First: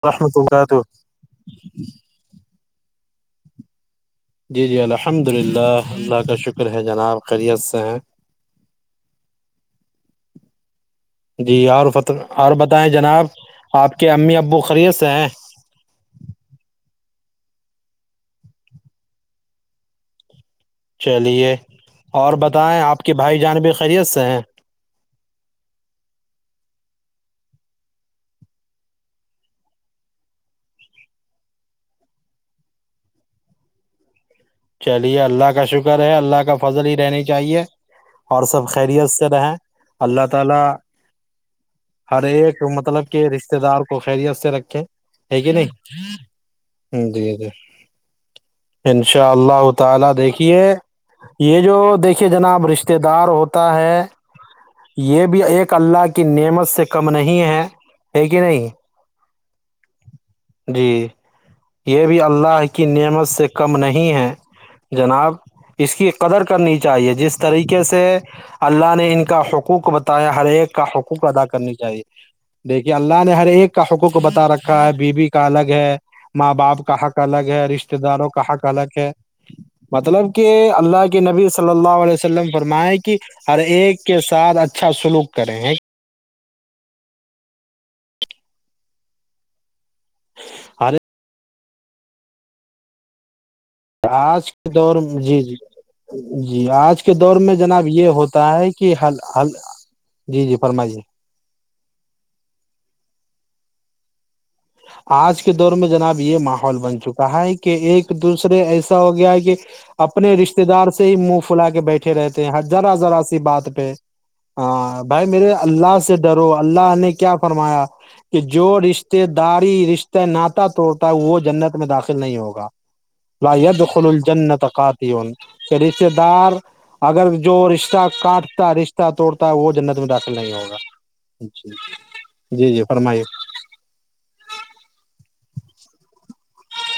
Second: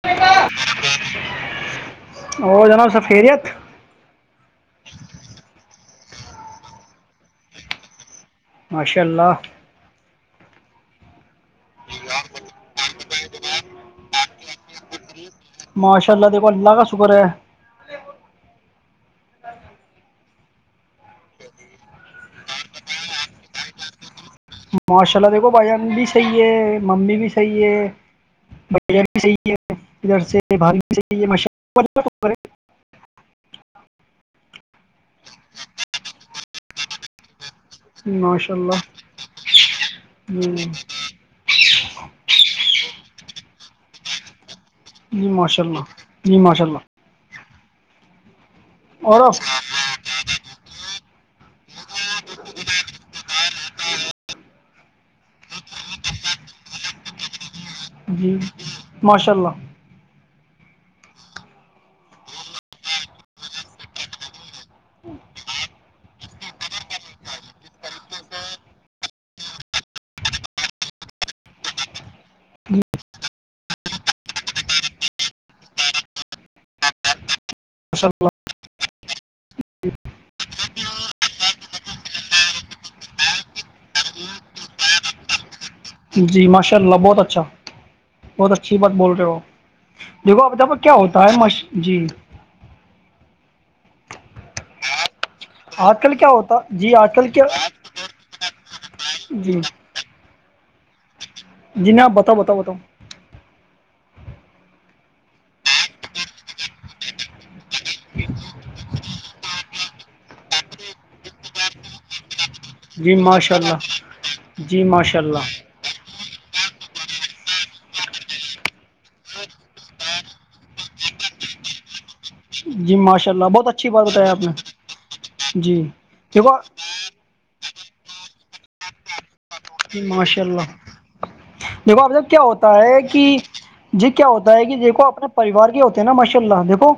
پرشن تو کہ تو اور جنا سفیرییات جی جی الحمد للہ اللہ کا شکر ہے جناب خیریت سے ہیں ماشاء اللہ جی اور اور بتائیں جناب آپ کے امی ابو خریت سے ہیں ماشاء اللہ دیکھو اللہ کا شکر ہے چلیے اور بتائیں آپ کے بھائی جانبی خیریت سے ہیں ماشاء اللہ دیکھو بھائی جان بھی صحیح ہے ممی بھی صحیح ہے بڑ بھی صحیح ہے ادھر سے بھحیح ہے ہے چلیے اللہ کا شکر ہے اللہ کا فضل ہی رہنی چاہیے جی اور ماشاء سب اللہ خیریت سے رہیں اللہ تعالی جی ہر ایک مطلب کہ رشتتے دار کو خیریت سے رکھ جی ماشاء اللہ جی ماشاء اللہ جی اور آپ انشاءاللہ تالا دیکھیے یہ جو دیکھیے جناب رشتہ دار ہوتا ہے یہ بھی ایک اللہ کی نعمت سے کم نہیں ہے ہے جی کہ نہیں ماشاء اللہ جی یہ بھی اللہ کی نعمت سے کم نہیں ہے جناب اس کی قدر کرنی چاہیے جس طریقے سے اللہ نے ان کا حقوق بتایا ہر ایک کا حقوق ادا کرنی چاہیے دیکھیے اللہ نے ہر ایک کا حقوق بتا رکھا ہے بیوی کا الگ ہے ماں باپ کہک الگ ہے رشتتے ماشاء داروں کہک الگ ہے مطلب کہ اللہ کے نبی صلی اللہ علیہ وسلم فرمائے کہ ہر ایک کے ساتھ اچھا سلوک کریں ہیں جی ماشاء اللہ بہت اچھا بہت اچھی بات بول رہے ہو دیکھو ابتابا ہر کیا ہوتا ہے مش جی آج کے دور میں جی جی آج کل کیا ہوتا جی آج کے کل دور کیا میں جناب یہ ہوتا ہے کہ ہ جی جی جی فرمائیے جینا بتاؤ بتاؤ بتاؤ آج کے دور میں جناب یہ ماحول بن چکا ہے کہ ایک دوسرے ایسا ہو گیا ہے کہ اپنے رشتے دار سے ہی منہ پلا کے بیٹھے رہتے ہیں ذرا جی ذرا سی ماشاء بات اللہ پہ جی ہ ماشاء بھائی میرے اللہ سے و اللہ نے کیا فرمایا کہ جو رشتے د داری رشتے ناتا توڑتا وہ جنت میں داخل نہیں ہوگا جی ماشاء اللہ بہت ب اچھی بخل بات بتایا آپ نے الجنتقات ان کہ جی رشتے دار دیکھو اگر جو رشتہ کاٹتا رشتہ توڑتا وہ جنت جی میں داخل ماشاء نہیں اللہ ہوگا دیکھو آپ جب کیا جی جی ہوتا جی ہے فرمائیے کہ جی کیا ہوتا ہے کہ دیکو اپنے پریوار کے ہوتے ہیں نا ماشاء اللہ دیکھو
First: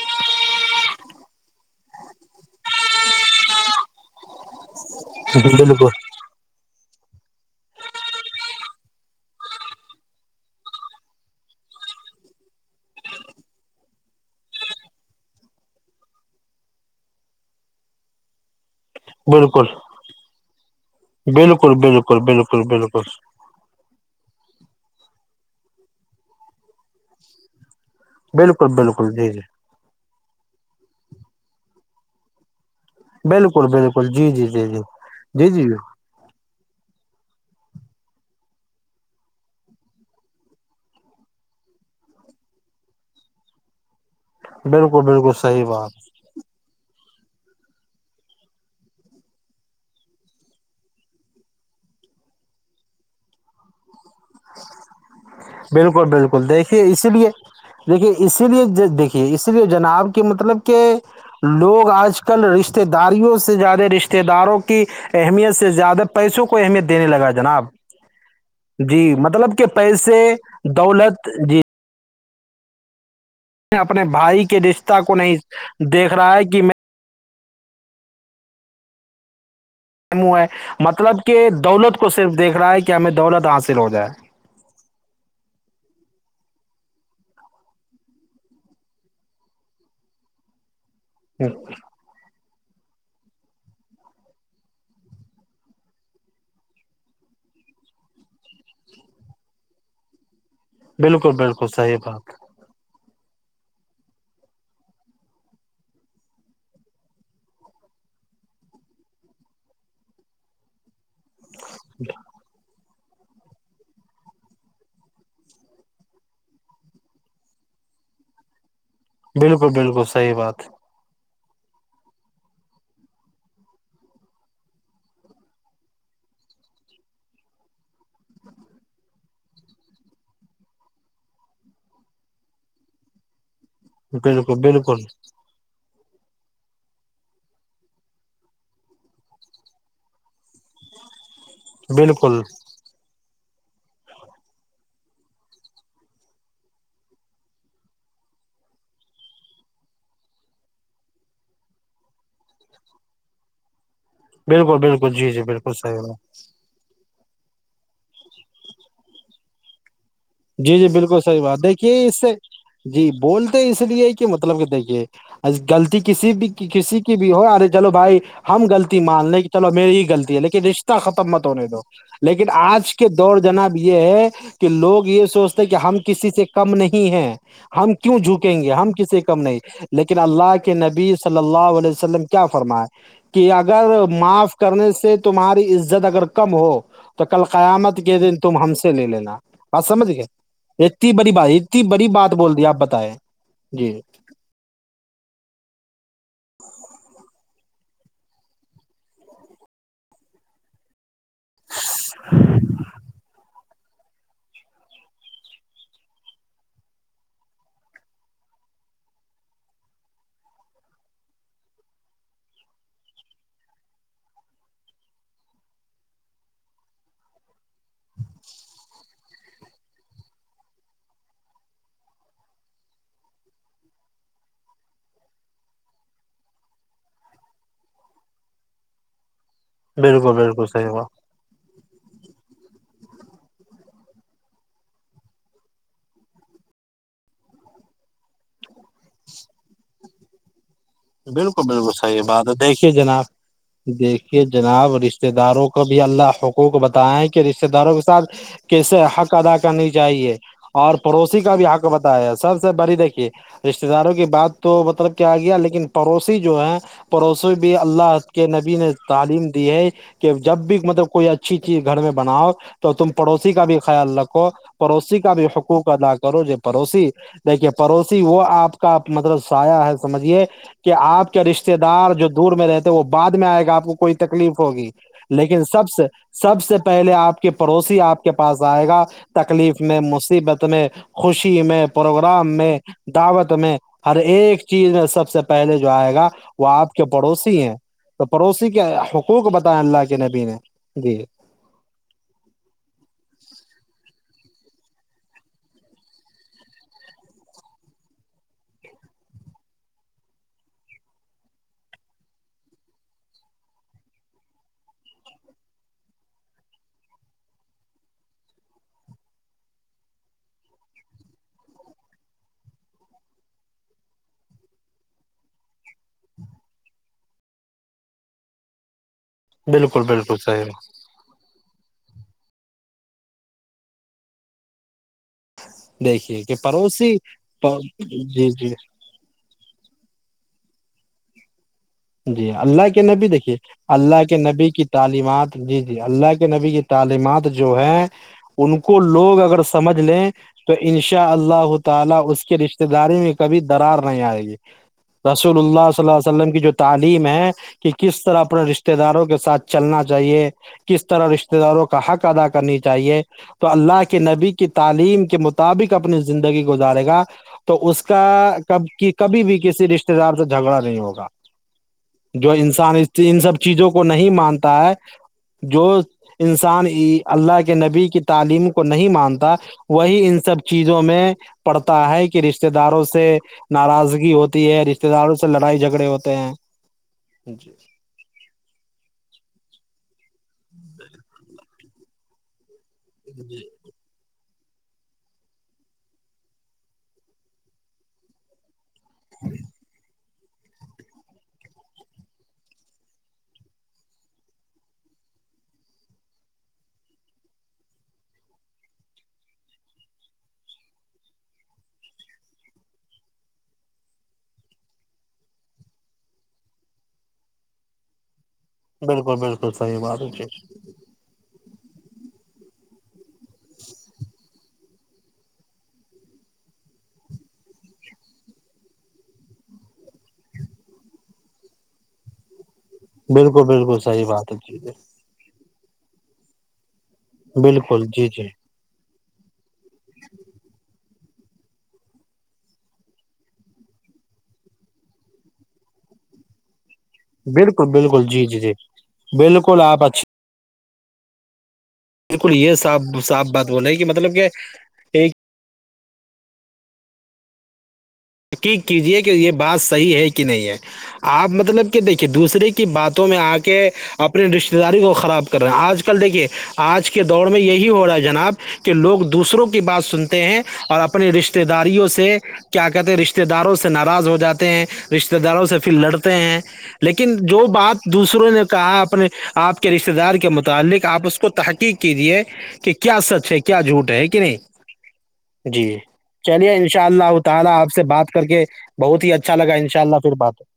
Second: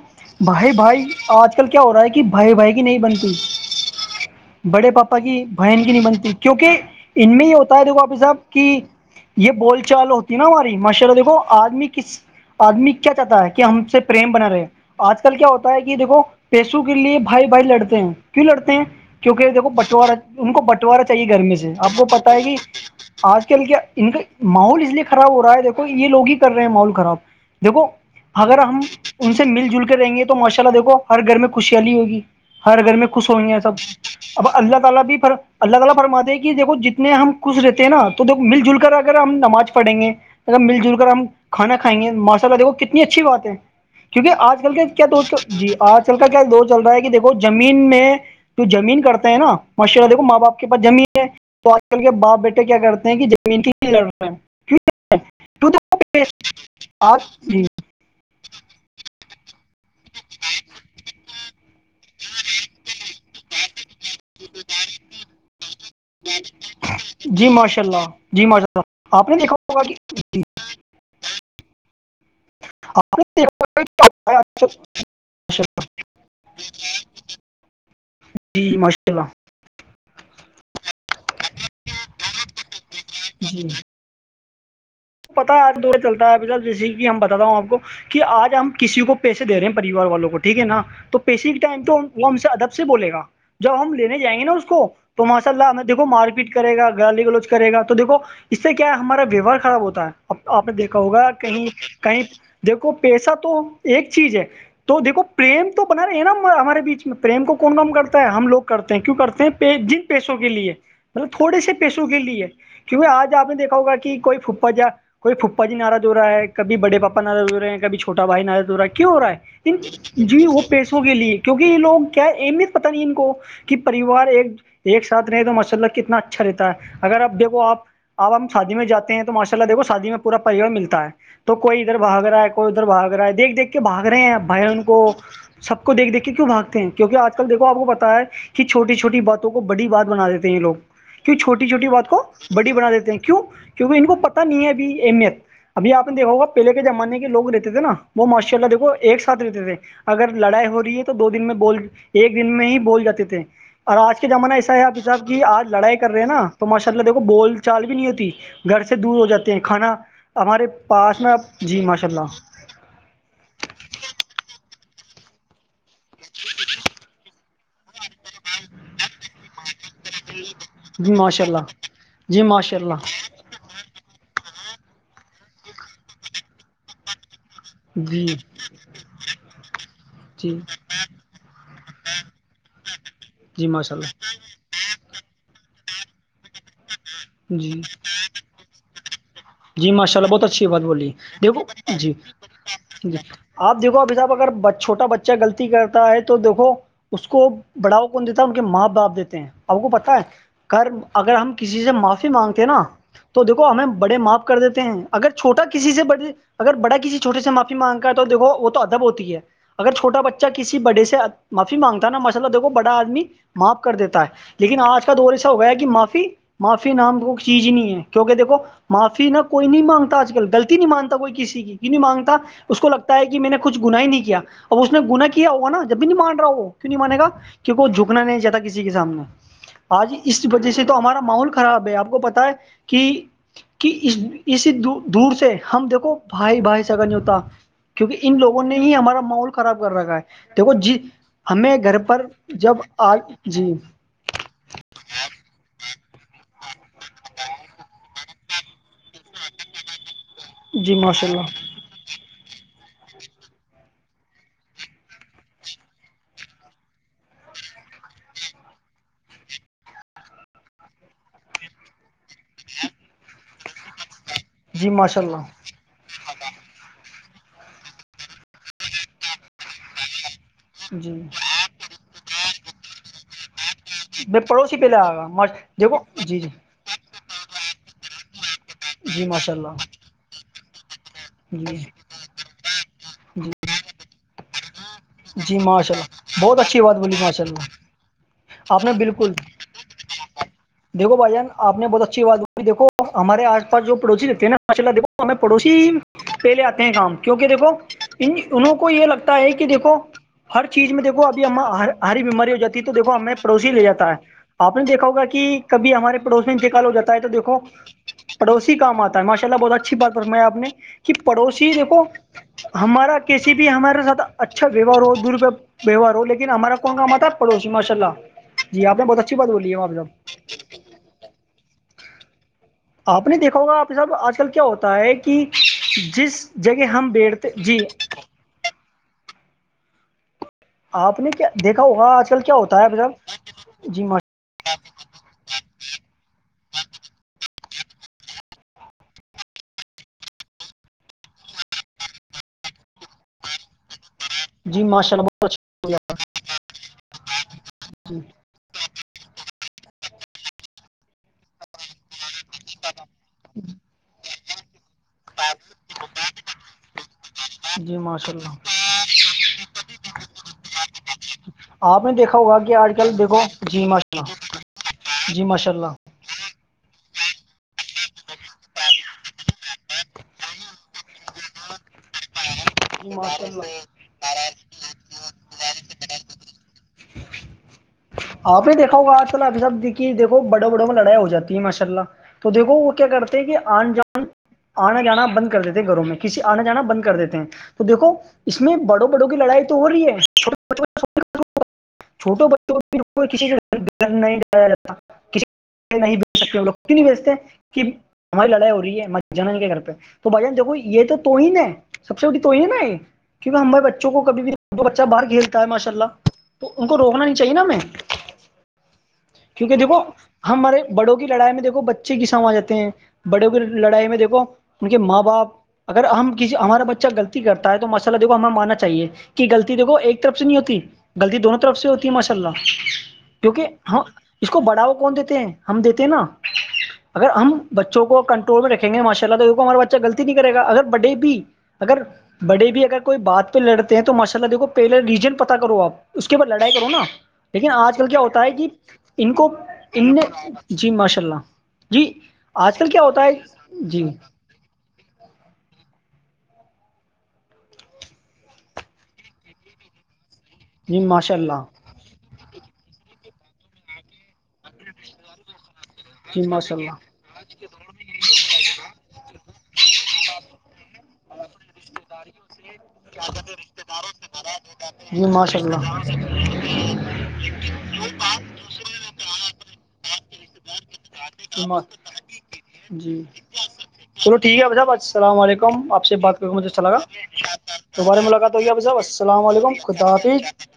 بھائی بھائی آج کل کیا ہو رہا ہے کہ بھائی بھائی کی نہیں بنتی [unintelligible] بڑے پاپا کی بالکل بہن کی نہیں بنتی کیونکہ ان میں ہی اور تا دیکو آپی صاحب کہ یہ بول چال ہوتی ہے نا ہماری ماشءہ دیکھو آدمی کس آدمی کیا چاہتا ہے کہ ہم سے پریم بنا رہے ہیں آج کل کیا ہوتا ہے کہ دیکھو پیسوں کے لیے بھائی بھائی لڑتے ہیں کیوں لڑتے ہیں کیونکہ بالکل دیکو بٹوارہ ان کو بٹوارہ چاہیے گھر میں بالکل سےپ کو بالکل پت بالکل آج کل کیا ان کا ماحول اس لیے خراب ہو رہا ہے دیکھو یہ لوگ ہی کر رہے ہیں ماحول خراب دیکھو بالکل اگر بالکل ہم بالکل جی ان جی سے مل جل کر رہیں گے تو ماشاء اللہ دیکھو ہر گھر میں خوشحی ہوگی ہر گھر میں خو ہوئی ہے بالکل سب بالکل جی اب جی جی اللہ تعی بھیھر جی جی جی اللہ تعالی فرما دے کہ دیکو جتنا نے ہم خوش رہتے ہیں نا تو د مل جل کر اگر ہم نماز پڑھیں گے اگر مل جل کر ہم کھانا کھائیں گے ماشاء اللہ دھو کتنی اچھی بات ہے کیونکہ آج کل کے بالکل کیا دور بالکل صحیح جی آج بات کل کا کیا دور چل رہا ہے کہ دیکھو زمین میں تو زمین کرتے ہیں نا ماشاء اللہ دیکھو ماں باپ کے پس زمین ہے تو آج کل کے باپ بیٹے کیا کرتے ہیں کہ ج بالکل بالکل دیکھیے اسی آ لیے جی دیکھیے اسی لیے دیکھیے اسی لیے جناب کے مطلب کہ لوگ آج کل رشتے داریوں سے زیادہ رشتے داروں کی اہمیت سے زیادہ پیسوں کو اہمیت دینے لگا جی جناب ماشاء اللہ جی ماشاء جی اللہ آپ نے دیکھا مطلب ہوگا کہ پیسے ج دولت اپنے بھائی کے رشتہ کو نہیں دیکھ رہا ہے کہ [inaudible] جی ماشاء اللہ ہے مطلب کہ دولت کو صرف دیکھ رہا ہے کہ ہمیں دولت جی حاصل ہو جائے پتا ہے ایک دورے چلتا ہے پ جیے کہ ہم بتتا ہوں آپ کو کہ آج ہم کسی کو پیسے دے رہے ہیں پریوار والوں کو ٹھیک ہے نا تو پیسے کے ٹائم تو وہ ہم سے ادب سے بولے گا جب ہم لینے جائیں گے نا اس کو تو ماشاء اللہ ہمیں دیکھو مار پیٹ کرے گا گالی گلوچ کرے گا تو دیکھو اس سے کیا ہے ہمارا ویوہار خراب ہوتا ہے آپ نے دیکھا ہوگا بالکل بالکل کہیں صحیح کہیں بات دیکھو پیسہ تو ایک چیز ہے تو دیکھو پریم تو بنا رہے ہیں نا ہمارے بیچ میں پریم کو کون کم کرتا ہے ہم لوگ کرتے ہیں کیوں کرتے ہیں جن پیسوں کے لیے مطلب تھوڑے سے پیسوں کے لیے کیونکہ آج آپ نے دیکھا ہوگا کہ کوئی پھ کوئی پھپا جی ناراض ہو رہا ہے کبھی بڑے پاپا ناراض ہو رہے ہیں کبھی چھوٹا بھائی ناراض ہو رہا ہے ہو رہا بالکل ہے بالکل صحیح جی وہ بات پیسوں کے لیے کیونکہ یہ لوگ کیا ہے اہمیت پتا نہیں ان کو کہ پریوار ایک ایک ساتھ رہ تو ماشاء اللہ کتنا اچھا رہتا ہے اگر آپ دیکھو آپ اب ہم شادی میں جاتے ہیں ماشاء اللہ دیکھو شادی میں پورا پریوار ملتا ہے تو کوئی ادھر بھگ رہا ہے کوئی ادھر بھاگ رہا ہے دیکھ دیکھ کے بھاگ رہے ہیں بالکل بھائی جان کو بالکل سب کو دیکھ دیکھ کے کیوں بھاگتے ہیں کیونکہ آج کل دیکھو آپ کو پتا ہے کی چھوٹی چھوٹی باتوں کو بڑی بات بنا دیتے ہیں یہ لوگ کیوں چھوٹی چھوٹی بات کو بالکل بڑی بنا دیتے ہیں کیوں کیونکہ ان کو پتا نہیں ہے ابھی اہمیت ابھی آپ نے دیکھا ہوگا پہلے کے زمانے کے لوگ رہتے تھے نا وہ ماشاء اللہ دیکھو ایک ساتھ رہتے تھے اگر لڑائی ہو رہی ہے تو دو دن میں بول ایک دن میں ہی بول جاتے تھے اور آج آج کا زمانا ایسا بالکل ہے آپ بالکل صاحب جی کہ جی آج بالکل صحیح لڑائی بات کر رہے ہیں نا تو ماشاء اللہ دیکھو بول چال بھی نہیں ہوتی گھر سے دور ہو جاتے ہیں کھانا ہمارے جی جی بالکل پاس میں صحیح بات جی دیکھیے ماشاء اس سے اللہ جی بولتے اس لیے کہ مطلب کہ دیکھیے غلطی کسی بھی کسی کی بھی ہو چلو بھائی ہم غلطی مان لیں کہ چلو میری غلطی ہے لیکن رشتہ جی ختم ماشاء مت ہونے اللہ دو جی لیکن ماشاء آج کے اللہ دور جناب یہ ہے کہ لوگ یہ سوچتے ہیں کہ ہم کسی سے کم نہیں ہیں ہم کیوں جی جھکیں گے ہم کسی کم نہیں لیکن اللہ جی کے نبی صلی اللہ علیہ وسلم کیا فرماائے کہ جی ماشاء اگر اللہ معاف کرنے سے تمہاری عزت اگر کم ہو تو کل جی قیامت کے دن تم ہم سے لے لینا بات سمجھ گئے بلیے اتنی بڑی بات دیکھو اتنی بڑی جی بات بول دی آپ بتائیں جی آپ جی دیکھو ابھی صاحب اگر چھوٹا بچہ غلطی کرتا ہے تو دیکھو اس کو بڑاؤ کون دیتا ہے ان کے ماں باپ دیتے ہیں آپکو پتا ہے کرم اگر ہم کسی سے معاف مانگتے ہیں نا تو دیکھو ہمیں بڑے معاف کر دیتے ہیں اگر چھوٹا کسی سے بڑے اگر بڑا کسی چھوٹے سے معافی مانگتا ہے تو دیکو وہ تو ادب ہوتی ہے اگر چھوٹا بچہ کسی بڑے سے معافی مانگتا نا مشا اللہ دیکھو بڑا آدمی معاف کر دیتا ہے لیکن آج کا دور ایسا ہو گیا ہے کہ معافی نام معافی چیز ہی نہیں ہے کیونکہ دیکھو معافی نہ کوئی نہیں مانگتا آج کل غلتی نہیں مانتا کوئی کسی کی نہیں مانگتا اس کو لگتا ہے کہ میں نے کچھ گنا ہی نہیں کیا اب اس نے گنا کیا ہوگا نا جب بھی نہیں مان رہا وہ کیوں نہیں مانے گا کیونکہ جھکنا نہیں چاہتا کسی کے سامنے آج بالکل اس بالکل وجہ سے صحیح تو ہوا ہمارا ماحول خراب ہے آپ کو پتا ہے کہ کہ اس اسی دور سے ہم دیکھو بھائی بھائی سگا نہیں ہوتا کیونکہ ان لوگوں نے ہی ہمارا ماحول خراب کر رکھا ہے دیکھو ج بالکل بالکل صحیح بات ہے دیکھیے جناب جی دیک یہ جناب رشتے داروں کو بھی اللہ حقوق بتیا ہے کہ رشتے داروں کے ساتھ کیسے حق ادا کرنی چاہیے اور جی ماشاء پڑوسی کا اللہ بھی حق بتایا سب سے بڑی دیکھیے رشتے داروں کی بات تو مطلب کیا آ گیا لیکن پڑوسی جو ہیں پڑوسی بھی اللہ کے نبی نے تعلیم دی ہے کہ جب بھی مطلب کوئی اچھی چیز گھر میں بناؤ تو تم پڑوسی کا بھی خیال رکھو جی پڑوسی ماشاء کا اللہ بھی حکو ادا کرو ج پڑوسی دیکھیے پڑوسی وہ آپ کا مطلب سایہ ہے سمجھیے کہ جی آپ کے رشتے دار جو دور میں رہتے ہیں وہ بعد میں آئے گا آپ کو کوئی میں تکلیف پڑوسی ہوگی پہلے آ گا لیکن سب دیکھو سے جی جی سب سے پہلے آپ کے پڑوسی آپ کے پاس آئے گا جی ماشاء تکلیف اللہ میں مصیبت میں خوشی جی میں پروگرام میں جی دعوت میں ہر ایک چیز میں سب سے جی پہلے جو ماشاء آئے گا اللہ بہت وہ اچھی آپ بات کے بولی ماشاء پڑوسی اللہ ہیں تو پڑوسی کے آپ نے حقوق بتائے اللہ کے نبی نے و جی بھائی جان آ نے بہت اچھی بات بائی دھو ہمارےس پاس جو پڑوسی رہتے ہیں نا ماشا اللہ دھو ہم پڑوسی پہلے آتے ہیں کام کیونکہ دیکھو ان انوں کو یہ لگتا ہے کہ دیکھو ہر چیز میں دیکو ابھی ہم ہری بیماری ہو جاتی ہے تو دیکھو ہمیں پڑوسی لے جاتا ہے آپ نے دیکھا ہوگا کہ کبھی ہمارے پڑوس میں انتقال ہو جاتا ہے تو دیکھو پڑوسی کام آتا ہے ماشاء اللہ بہت اچھی بات فما ہے آپ نے کہ پڑوسی دیکھو ہمارا کسی بھی ہمارے ساتھ اچھا ویوار ہو دوروپہ ویوہار ہو لیکن ہمارا کون کام آتا پڑوسی ماشاء اللہ جی آپ نے بہت اچھی بات بولی بالکل بالکل ہےاںپاب صحیح آپ نے دیکھا ہوگا آپ صاحب آج کل کیا ہوتا ہے کہ جس دیکھیے کہ جگہ ہم پڑوسی بیٹھتے جی جی جی آپ نے کیا دیکھا ہوگا آج کل جی کیا ہوتا ہے اللہ اب کے نبی صاحب دیکھیے جی اللہ کے کے نبی کی تعلیمات جی جی اللہ کے نبی کی تعلیمات جو ہے ان کو لوگ اگر سمجھ لیں انشاءاللہ تعالی اس کے رشتہ داری میں کبھی درار نہیں آئے گی جی ماشاء اللہ بہت رسول اللہ صلہ وسلم کی جو تعلیم ہے کہ کس طرح اپنے رشتے داروں کے ساتھ چلنا چاہیے کس طرح رشتے داروں کا حق ادا کر کرنی چاہیے تو اللہ کے نبی کی تعلیم کے مطابق اپنی زندگی گزارے گا تو اچھا جی اس کا ماشاء اللہ کب کبھی بھی کسی رشتے دار سے جھگڑا نہیں ہوگا آپ نے دیکھا جو ہوگا کہ آج انسان اس کل ان دیکھو سب جی چیزوں کو ماشاء نہیں اللہ مانتا ہے جی ماشاء جو اللہ انسان اللہ کے نبی کی تعلیم کو نہیں مانتا وہی ان سب چیزوں میں پڑتا ہے کہ کہ رشتے داروں سے ماشاء اللہ ناراضگی ہوتی ہے رشتے داروں سے لڑائی جھگڑے ہوتے ہیں [unintelligible] آپ بھی دیکھو ہوگا چل اب سب دیک دیکھو بڑوں بڑوں میں لڑائی ہو جاتی ہے ماشاء اللہ تو دیکو وہ کیا کرتے ہیں کہ آن جان آنا جانا بند کر دیتے ہیں گھروں میں کسی آنا جانا بند کر دیتے ہیں تو دیکھو اس میں بڑوں وں کی لڑائی تو ہو رہی ہے چے بوں چوٹوں بچوں کو کو کسی سےھر نہیں ڈ جتا کسی [inaudible] نہیں بھیچ سکتے لوگ ک نہیں بیچتے کہ [inaudible] ہماری لڑائی ہو رہی ہے جنن کے گھر پہ تو بھائی جان دیکو یہ تو ہی ن ہے سب سے اٹی تو ہی ہے ن [unintelligible] کیونکہ ہمارے بچوں کو کبھی بھی بچہ باہر کھیلتا ہے ماشاء اللہ تو ان کو روکنا نہیں چاہے نا میںیں بالکل بالکل کیونکہ صحیح دیکھو بات ہے جی ہمارے بڑوں کی لڑائی میں دیکھو بچے کسام آ جاتے ہیں بڑوں کی لڑائی میں دیکھو ان کے ماں باپ اگر ہم کسی ہمارا بچہ غلطی کرتا ہے تو ماء اللہ دیکھو ہمیں ماننا چاہیے کہ غطی دیکو ایک طرف سے نہیں ہوتی غلطی دونوں طرف سے ہوتی ہے ماشاء اللہ بالکل کیونکہ بالکل ہاں صحیح اس بات ہے کو جی جی بڑھاوا کون د ہم دیتے ہیں نا اگر ہم بچوں بالکل کو جی جی کنٹرول میں رکھے گے ماشاء اللہ تو دیکھ ہمارا بچہ غطی نہیں کرے گا اگر بڈے بھی اگر بڑے بھی اگر کوئی بات پہ لڑتے ہیں تو ماشاء اللہ دیکھو پہلے ریجن پتا کرو آپ اس کے بعد لڑائی کرو نا لیکن بالکل آج کل کیا بالکل ہوتا جی ہے جی کہ جی ان کو بالکل آپ ان نے اچھی جی ماشاء اللہ جی بالکل یہ آج کل صاف کیا ہوتا ہے صاف بات بول رہے ہے جی کہ مطلب کہ ایک تحقیق کیجیے کہ یہ بات صحیح ہے کہ نہیں ہے جی ماشاء آپ اللہ مطلب دیکھیے دوسرے کی باتوں میں آ کے اپنی رشتے داری کو خراب کر کر رہے ہیں آج کل دیکھیے جی ماشاء اللہ آج کے دور میں یہی ہو رہا ہے جناب کہ لوگ دوسروں کی بات سنتے ہیں اور اپنے رشتے داریوں سے کیا کر رشتے داروں سے ناراض ہو جاتے ہیں جی رشتے ماشاء داروں سے پھر اللہ لڑتے ہیں لیکن جو بات دوسروں نے کہا اپنے آپ کے رشتے دار کے متعلق آپ اس کو تحقیق کیجیے کہ کیا جی سچ ہے کیا جھوٹ ہے چلو کہ نہیں ٹھیک اب صاحب السلام علیکم جی آپ سے بات کر کے مجھے چلیے اچھا لگا انشاء اللہ تعالی آپ سے دوبارہ بات کر ملاقات کے ہوگی اب صاحب بہت ہی السلام اچھا علیکم لگا انشاء خدا اللہ پھر بات حافظ ہے